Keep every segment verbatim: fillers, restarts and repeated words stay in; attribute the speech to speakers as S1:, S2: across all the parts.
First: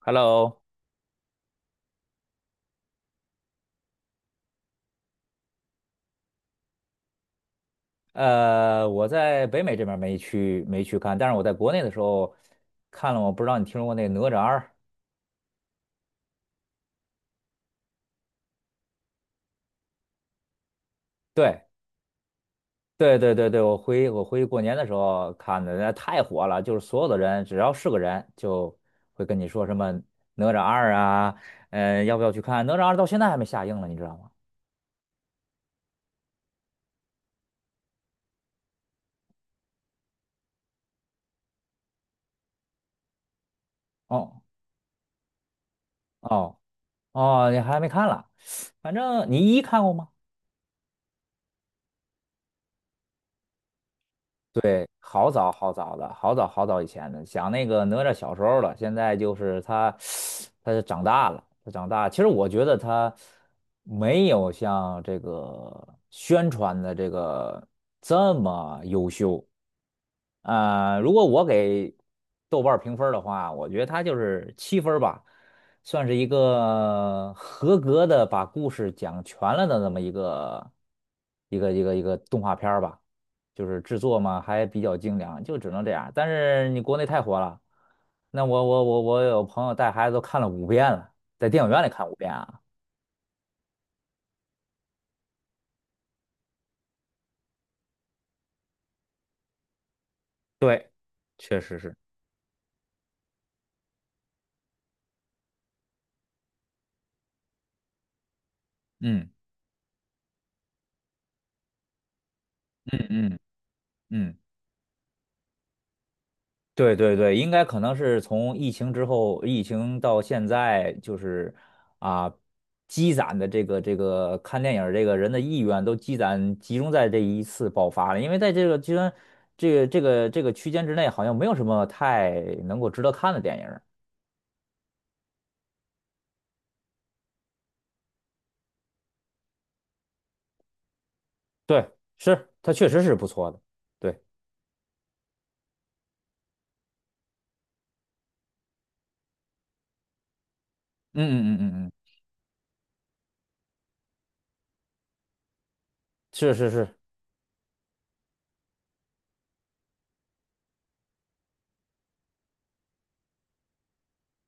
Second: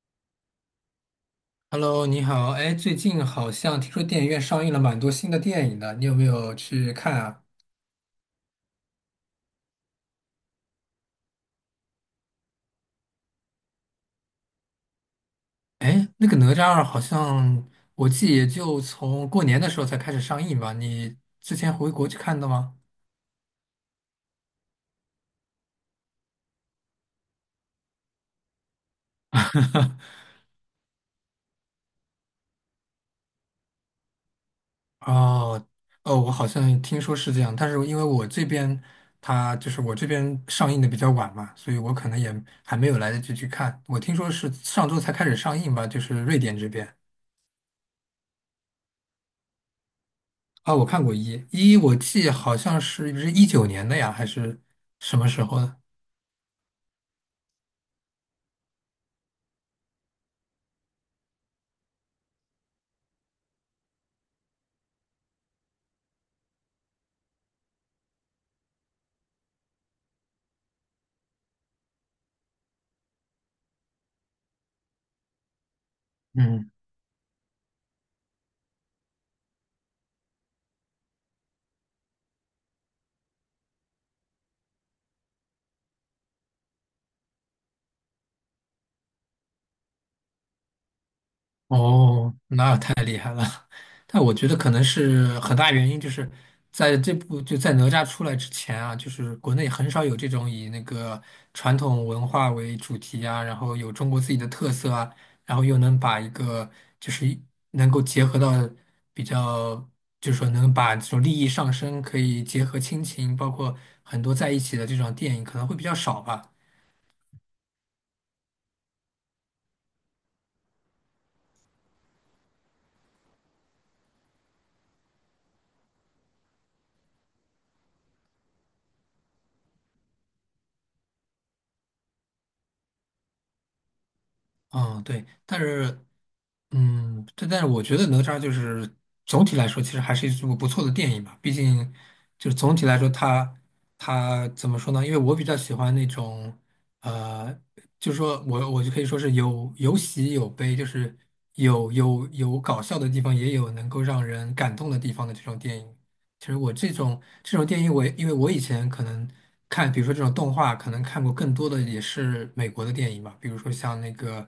S1: Hello，
S2: Hello，你好。哎，最近好像听说电影院上映了蛮多新的电影的，你有没有去看啊？
S1: 呃，我在北美这边儿没去没去看，但是我在国内的时候看了，我不知道你听说过那个哪吒二？
S2: 哎，那个哪吒二好像我记也就从过年的时候才开始上映吧？你之
S1: 对
S2: 前回国去看的吗？
S1: 对对对对，我回我回去过年的时候看的，那太火了，就是所有的人只要是个人就会跟你说什么哪吒二啊，呃，要不要去看？哪吒二到现在还没下映了，你知道吗？
S2: 哦，哦，我好像听说是这样，但是因为我这边它就是我这边上映的比较晚嘛，所以我可能也还没有来得及去看。我听说
S1: 哦
S2: 是上周才开始上映吧，就是瑞
S1: 哦
S2: 典这边。
S1: 哦，你还没看了，反正你一看过吗？
S2: 啊，我看过一一，我记好像是是一九年的呀，还是
S1: 对，
S2: 什么
S1: 好
S2: 时
S1: 早
S2: 候
S1: 好
S2: 的？
S1: 早的，好早好早以前的，想那个哪吒小时候了，现在就是他，他长大了，他长大。其实我觉得他没有像这个宣传的这个这么优秀。呃，如果我给豆瓣儿评分儿的话，我觉得他就是七分儿吧，算是一
S2: 嗯，
S1: 个合格的把故事讲全了的那么一个一个一个一个动画片儿吧。就是制作嘛，还比较精良，就只能这样。但是你国内太火了，那我我我我有朋友带孩子都看了五遍了，在电影院里看五遍
S2: 哦，
S1: 啊。
S2: 那但我觉得可能是很大原因，就是在这部就在哪吒出来之前啊，就是国内很少有这种以那
S1: 对，
S2: 个
S1: 确
S2: 传
S1: 实是，
S2: 统文化为主题啊，然后有中国自己的特色啊，然后又能把一个就是一能够结合到比
S1: 嗯
S2: 较，就是说能把这种利益上升，可以结合
S1: 嗯
S2: 亲情，
S1: 嗯
S2: 包括很多
S1: 嗯，
S2: 在一起的这种电影，可能会比较少吧。
S1: 对对对，应该可能是从疫情之后，疫情到现在，就是啊，积攒的这个这个看电影儿这个人的意愿都积攒集中在这一次爆发了，因为在这个居然这个这个这个区间之内，好像没有什么太能够值得看的电影。
S2: 嗯，对，但是，嗯，对，但是我觉得哪吒就是总体来说，其实还是一部不错的电影吧。毕
S1: 对，
S2: 竟，就
S1: 是，
S2: 是
S1: 他
S2: 总体
S1: 确
S2: 来
S1: 实
S2: 说
S1: 是不错
S2: 它，
S1: 的。对，
S2: 它怎么说呢？因为我比较喜欢那种，呃，就是说我我就可以说是有有喜有悲，就是
S1: 嗯嗯嗯嗯嗯，
S2: 有有有搞笑的地方，也有能够让人感动的地方的这种电影。其
S1: 是
S2: 实
S1: 是
S2: 我
S1: 是，
S2: 这种这种电影我也因为我以前可能看，比如说这种动画，可能看过更多的也是美国的电影吧，比如说像那个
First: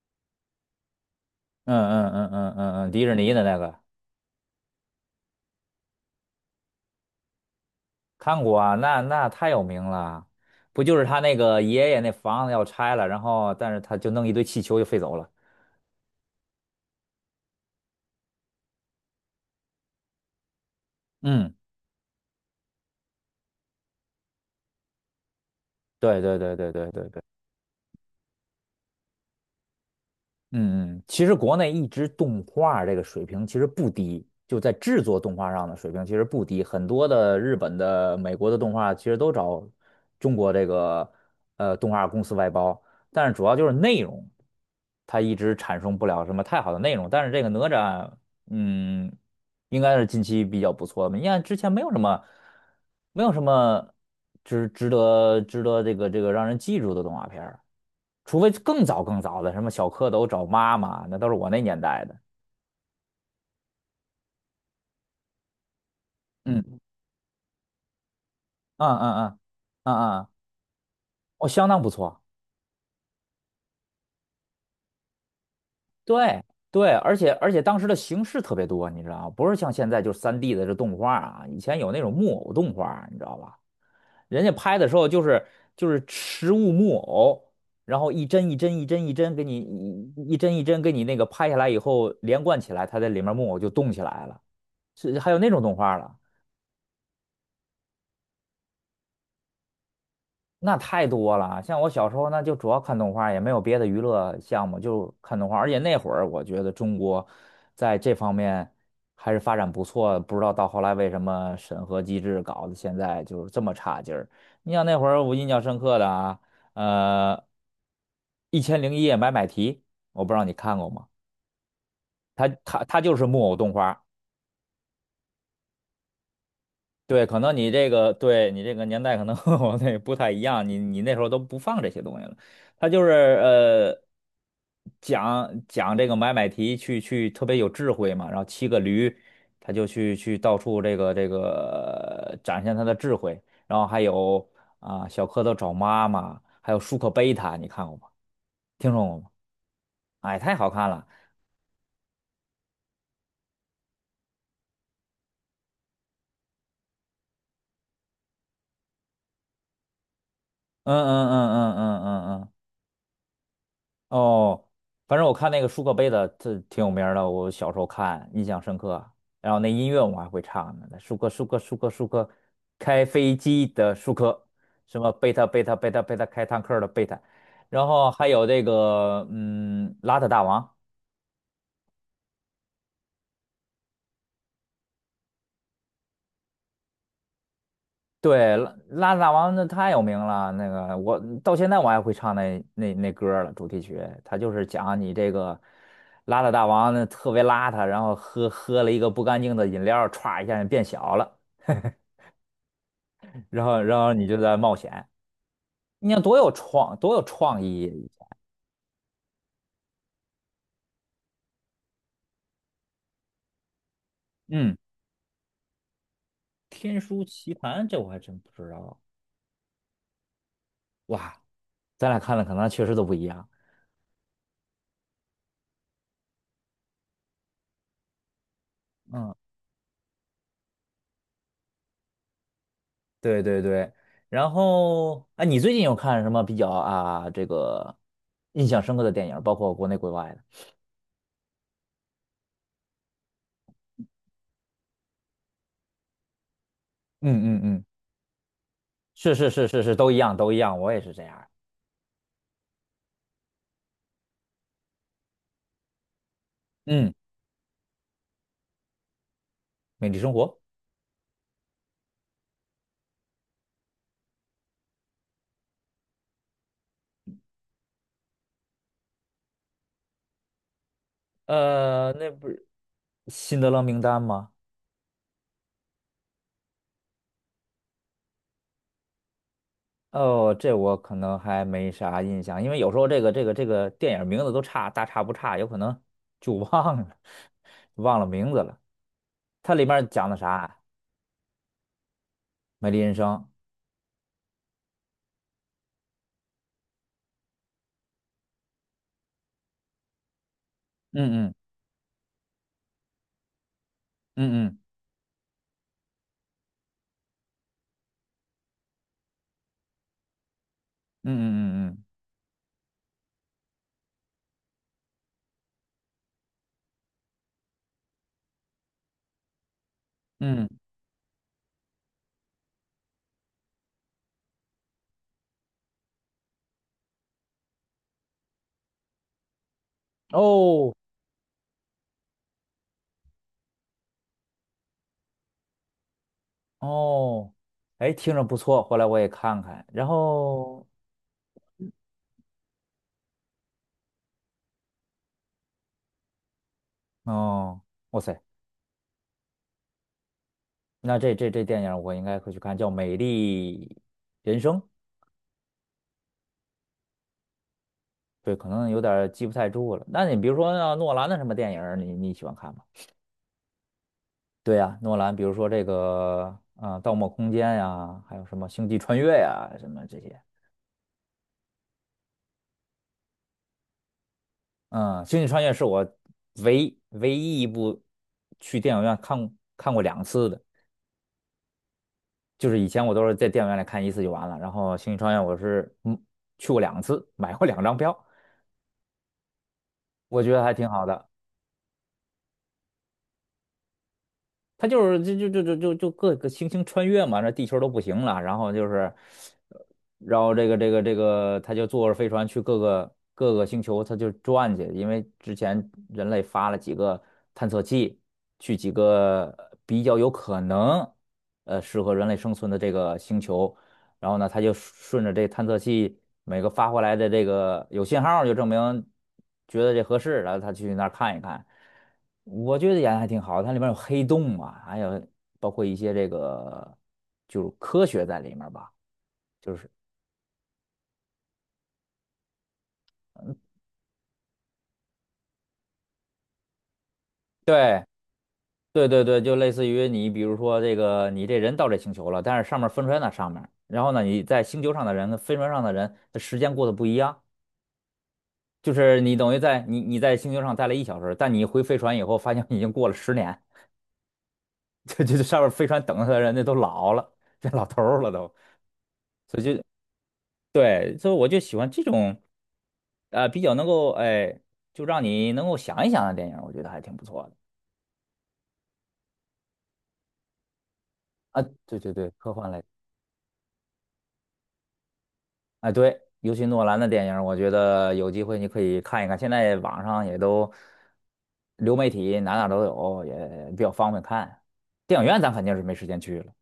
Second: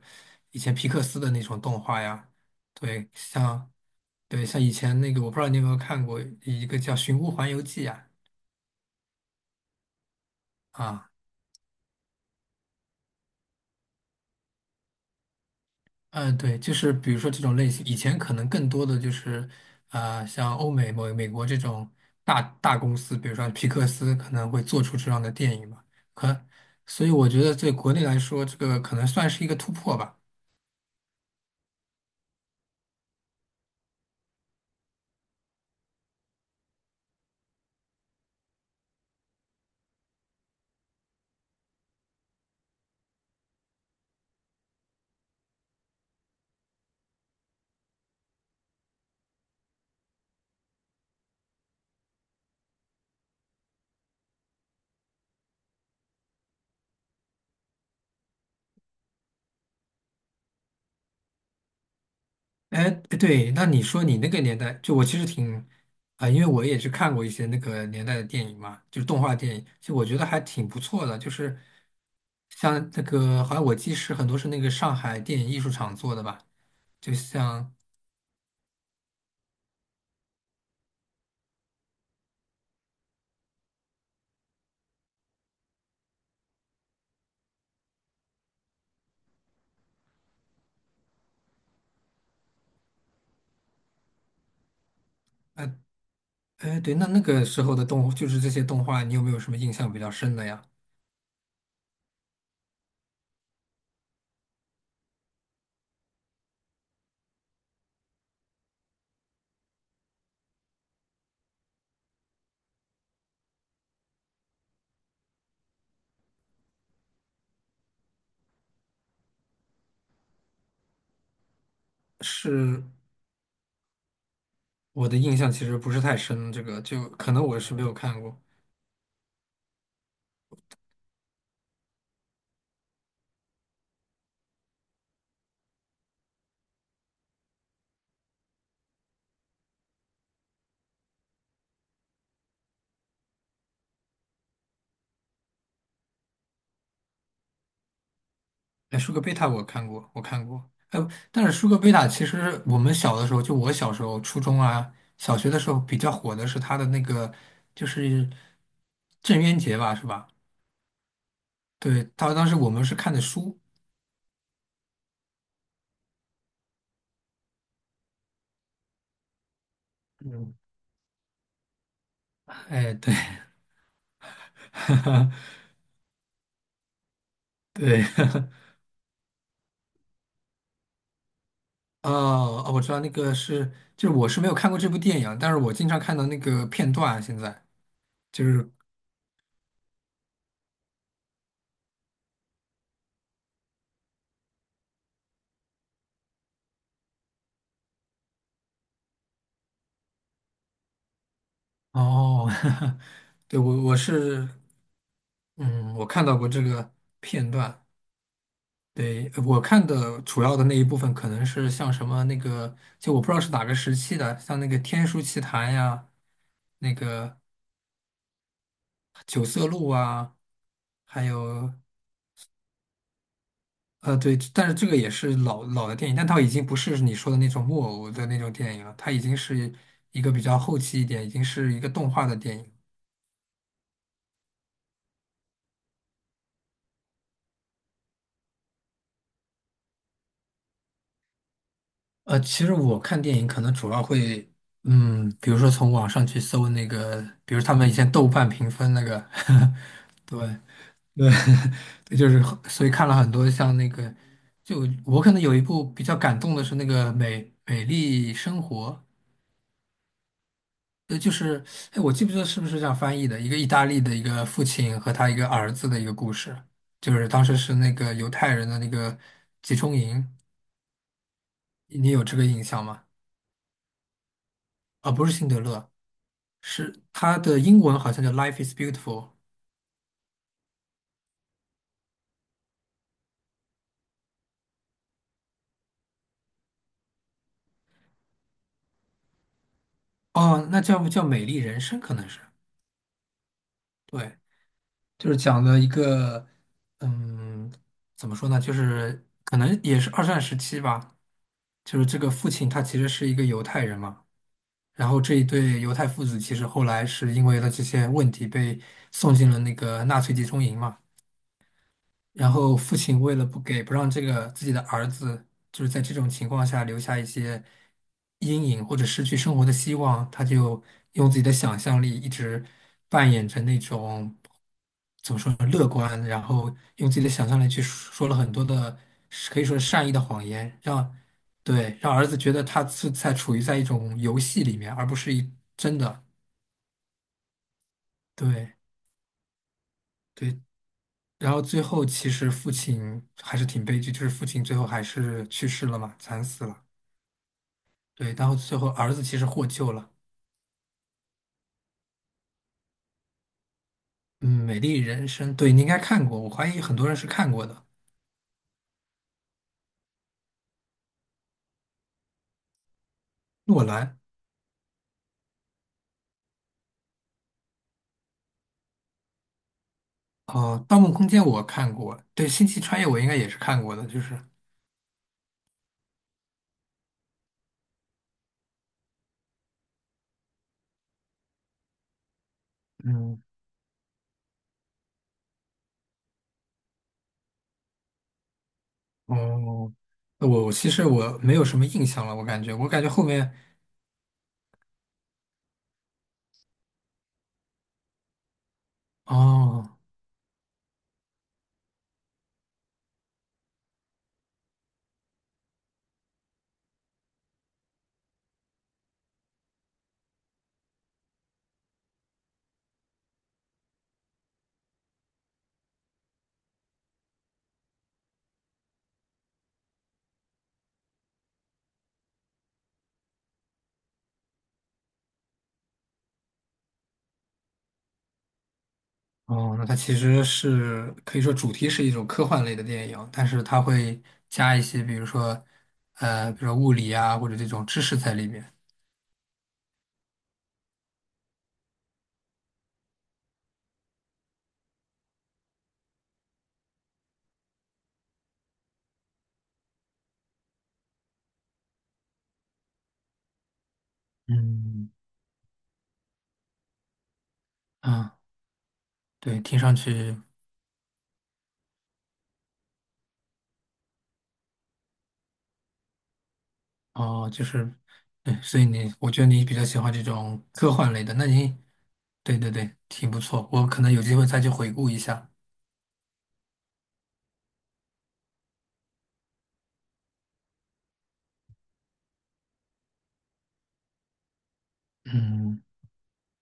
S2: 以前皮克斯的那种
S1: 嗯
S2: 动画
S1: 嗯嗯
S2: 呀，
S1: 嗯嗯嗯，迪
S2: 对，
S1: 士尼的那
S2: 像
S1: 个
S2: 对像以前那个，我不知道你有没有看过一个叫《寻乌环游记》啊，
S1: 看过啊，那那太有名了。不就是
S2: 啊。
S1: 他那个爷爷那房子要拆了，然后但是他就弄一堆气球就飞走了。
S2: 嗯，呃对，就是比如说这种类型，以前可能更多的就是，呃，像欧美、美美国
S1: 嗯，
S2: 这种大大公司，比如说皮克斯可能会做出这样的电影嘛。
S1: 对对
S2: 可，
S1: 对对对
S2: 所
S1: 对
S2: 以
S1: 对。
S2: 我觉得在国内来说，这个可能算是一个突破吧。
S1: 嗯嗯，其实国内一直动画这个水平其实不低，就在制作动画上的水平其实不低，很多的日本的、美国的动画其实都找中国这个呃动画公司外包，但是主要就是内容，它一直产生不了什么太好的内容。但是这个哪吒，嗯，应该是近期比较不错的，你看之前没有什么，没有什么值值得值得这个这个让人记住的动画片儿。除非更早更早的，什么小蝌蚪找妈妈，那都是我那年代的。
S2: 哎，对，那你说你那个年代，就我其实挺，啊、因为我也
S1: 嗯
S2: 去看过一些那个年代的电影嘛，
S1: 嗯
S2: 就是
S1: 嗯
S2: 动画
S1: 嗯
S2: 电影，就我觉
S1: 嗯
S2: 得
S1: 嗯，
S2: 还挺不错的，就
S1: 哦，
S2: 是
S1: 相当不错。
S2: 像那个，好像我记是很多是那个上海电影艺术厂做的吧。
S1: 对对，
S2: 就
S1: 而且而且
S2: 像，
S1: 当时的形式特别多，你知道吗，不是像现在就是三 D 的这动画啊，以前有那种木偶动画，你知道吧？人家拍的时候就是就是实物木偶，然后一帧一帧一帧一帧给你一一帧一帧给你那个拍下来以后连贯起来，它在里面木偶就动起来了，是还有那种
S2: 呃，
S1: 动画了。
S2: 哎，对，那那个时候的动，就是这些动画，你有没有什么印象比较深的呀？
S1: 那太多了，像我小时候那就主要看动画，也没有别的娱乐项目，就看动画。而且那会儿我觉得中国在这方面还是发展不错，不知道到后来为什么审核机制搞得现在就是这么差劲儿。你像那会儿我印象深刻的啊，呃，《一千零一夜》买买提，我不知道你看过吗？它
S2: 是
S1: 它它就是木偶动画，
S2: 我的印象其实不是太深，这个就
S1: 对，
S2: 可
S1: 可
S2: 能
S1: 能
S2: 我
S1: 你
S2: 是没
S1: 这
S2: 有
S1: 个
S2: 看过。
S1: 对你这个年代可能和 我那不太一样，你你那时候都不放这些东西了，他就是呃讲讲这个买买提去去特别有智慧嘛，然后骑个驴，他就去去到处这个这个呃展现他的智慧，然后还有啊、小蝌蚪找妈妈，还有舒克贝塔，你看过吗？听
S2: 哎，
S1: 说
S2: 舒
S1: 过
S2: 克
S1: 吗？
S2: 贝塔我看过，我
S1: 哎，
S2: 看
S1: 太好
S2: 过。
S1: 看
S2: 哎，
S1: 了，
S2: 但是舒克贝塔其实我们小的时候，就我小时候，初中啊、小学的时候比较火的是他的那个，就是郑渊洁吧，是吧？
S1: 嗯嗯嗯嗯嗯
S2: 对，他
S1: 嗯嗯。
S2: 当
S1: 嗯
S2: 时我们是看的书。
S1: 哦，反正我看那个舒克贝塔，这挺有名儿的，我小时候看，印象深刻。然后那音乐我还会
S2: 嗯。
S1: 唱呢，那舒克舒克舒克舒克，
S2: 哎，
S1: 开
S2: 对，
S1: 飞机的舒克，什么贝塔贝 塔贝塔贝塔开坦克的贝塔，然
S2: 对。
S1: 后还有这个嗯，邋遢大王。
S2: 哦哦，我知道那个是，就是我是没有看过这部电影，但是我经常看到那个片段啊。现在就
S1: 对，
S2: 是
S1: 拉拉大王那太有名了，那个我到现在我还会唱那那那歌儿了，主题曲，他就是讲你这个邋遢大王呢特别邋遢，然后喝喝了一个不干净的饮料，歘一下就变小了，
S2: 哦，对
S1: 然后
S2: 我我
S1: 然后你就
S2: 是
S1: 在冒险，
S2: 嗯，我
S1: 你看
S2: 看
S1: 多
S2: 到过
S1: 有
S2: 这个
S1: 创多有
S2: 片
S1: 创
S2: 段。
S1: 意，
S2: 对，我看的主要的那一部分可能是像什么那个，就我不知道是哪个时期的，像那
S1: 嗯，
S2: 个《天书奇谭》呀，那
S1: 《天书
S2: 个
S1: 奇谭》这我还真不知道，
S2: 《九色鹿》啊，还
S1: 哇，
S2: 有
S1: 咱俩看的可能确实都不一样，
S2: 呃，对，但是这个也是老老的电影，但它已经不是你说的那种木偶的那种电影了，它已
S1: 嗯。
S2: 经是一个比较后期一点，已经是一个动画的电影。
S1: 对对对，然后啊，你最近有看什么比较啊这个印象深刻的电影，包括国内国外的？
S2: 呃，其实我看电影可能主要会，嗯，比如说从网上去搜那个，比
S1: 嗯嗯
S2: 如他
S1: 嗯
S2: 们以前豆瓣评分那个，
S1: 是是是是是，都一 样
S2: 对，
S1: 都一样，我也是这
S2: 对
S1: 样儿
S2: 对，就是所以看了很多像那个，就我可能有一部比较感动的是那个
S1: 嗯，
S2: 《美美丽生活》，
S1: 美丽生活，
S2: 呃，就是，哎，我记不记得是不是这样翻译的？一个意大利的一个父亲和他一个儿子的一个故事，就是当时是那个犹太人的那个集中营，你
S1: 呃，
S2: 有
S1: 那
S2: 这个
S1: 不
S2: 印
S1: 是
S2: 象吗？
S1: 辛德勒名单吗？
S2: 啊，不是辛德勒，是他的英文好像叫《Life is Beautiful》，
S1: 哦，这我可能还没啥印象，因为有时候这个这个这个电影名字都差大差不差，有可能就忘了 忘了名字了。它里面讲的啥
S2: 哦，
S1: 啊？
S2: 那叫不叫《美丽人生》？可能是，
S1: 美丽人生。
S2: 对，就是讲了一个，嗯，怎么说呢？就是可能也是二战时期吧，
S1: 嗯嗯
S2: 就是这个父亲他其实是一个犹太人嘛。
S1: 嗯嗯
S2: 然后这一对犹太父子其实后来是因为了这些问题被送进了那个纳粹集中营嘛。
S1: 嗯嗯嗯嗯。
S2: 然后父亲为了不给不让这个自己的儿子，就是在这种情况下留下一些阴影或者失去生活的希望，他
S1: 嗯，
S2: 就用自己的想象力一直扮演着那种怎么说呢，乐观，然后用自己的想象力去说说了很多的可以说是善意的谎言，
S1: 哦
S2: 让对让儿子觉得他是在处于在一种游戏里面，而不是一真的
S1: 哦，哎，听着不
S2: 对。
S1: 错，回来我也看看。然
S2: 对
S1: 后，
S2: 然后最后其实父亲还是挺悲剧，就是父亲最后还是去世了嘛，惨死了。
S1: 哦，哇
S2: 对，
S1: 塞，
S2: 然后最后儿子其实获救了。
S1: 那这这这电影我应该会去看，叫《美丽人
S2: 嗯，
S1: 生》。
S2: 《美丽人生》对，你应该看过，我怀疑很多人是看过的。
S1: 对，可能有点儿记不太住了。那你比如说啊诺兰的什么电影儿你你喜欢看吗？
S2: 诺兰，
S1: 对呀、诺兰，比如说这个啊，呃盗梦空间》呀，还有什么《星际穿越》呀，什么这些。
S2: 哦，《盗梦空间》我看过，对，《星际穿越》我应该也是看过的，就是，
S1: 嗯，《星际穿越》是我唯唯一一部去电影院看看过两次的。就是以前我都是
S2: 嗯，
S1: 在电影院里看一次就完了，然后《星际穿越》我是嗯去过两次，买过两张票，
S2: 哦，
S1: 我
S2: 我
S1: 觉得
S2: 我
S1: 还挺
S2: 其
S1: 好
S2: 实
S1: 的。
S2: 我没有什么印象了，我感觉，我感觉后面，
S1: 它就是就就就就就就各个星星穿越嘛，那地球都不行了，然后就是，呃
S2: 哦。
S1: 然后这个这个这个，他就坐着飞船去各个各个星球，他就转去，因为之前人类发了几个探测器，去几个比较有可能呃适合人类生存的这个星球。然后呢，他就顺着这探测器每个发回来的这个有信号就证明觉得这合适，然后他去那儿看一看。我觉得演的还挺好，它里面有黑洞嘛，还有包括一些这个就是科学在里面吧。
S2: 哦，那它其实是可以说主题是一种科幻类的电影，但是它会加一些，比如说，呃，比如说物理啊，或者这种知
S1: 对
S2: 识在里面。
S1: 对对对，就类似于你比如说这个你这人到这星球了，但是上面分出来那上面然后呢你在星球上的人跟飞船上的人，他时间过得不一样。就是你等于在你你在星球上待了一小时，但你回飞船以后，发现已经过了十年。
S2: 嗯，
S1: 这这这 上面飞船等着他的人，家都老了，变老头儿了
S2: 啊，
S1: 都，所
S2: 对，
S1: 以
S2: 听
S1: 就
S2: 上去
S1: 对，所以我就喜欢这种，呃，比较能够哎，就让你能够想一想的电影，我觉得还挺不错
S2: 哦，
S1: 的
S2: 就是，对，所以你，我觉得你比较喜欢这种科幻类的，那
S1: 啊。
S2: 你，
S1: 对对对，科
S2: 对
S1: 幻
S2: 对
S1: 类，
S2: 对，挺不错，我可能有机会再去回顾一下。
S1: 哎对，尤其诺兰的电影，我觉得有机会你可以看一看，现在网上也都流媒体哪哪都有，也比较方便看。电影院咱肯定是
S2: 嗯，
S1: 没时间去了。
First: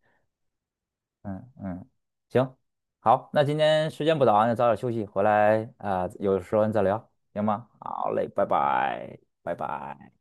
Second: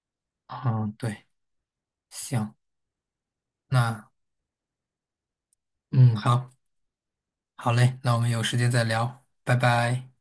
S2: 嗯，对，
S1: 嗯嗯，
S2: 行，
S1: 行，好，那今天时
S2: 那，
S1: 间不早啊，那早点休息，回来啊，
S2: 嗯，
S1: 有
S2: 好，
S1: 时间再聊，行吗？
S2: 好嘞，
S1: 好
S2: 那我
S1: 嘞，
S2: 们有
S1: 拜
S2: 时间再
S1: 拜，
S2: 聊，
S1: 拜
S2: 拜拜。
S1: 拜。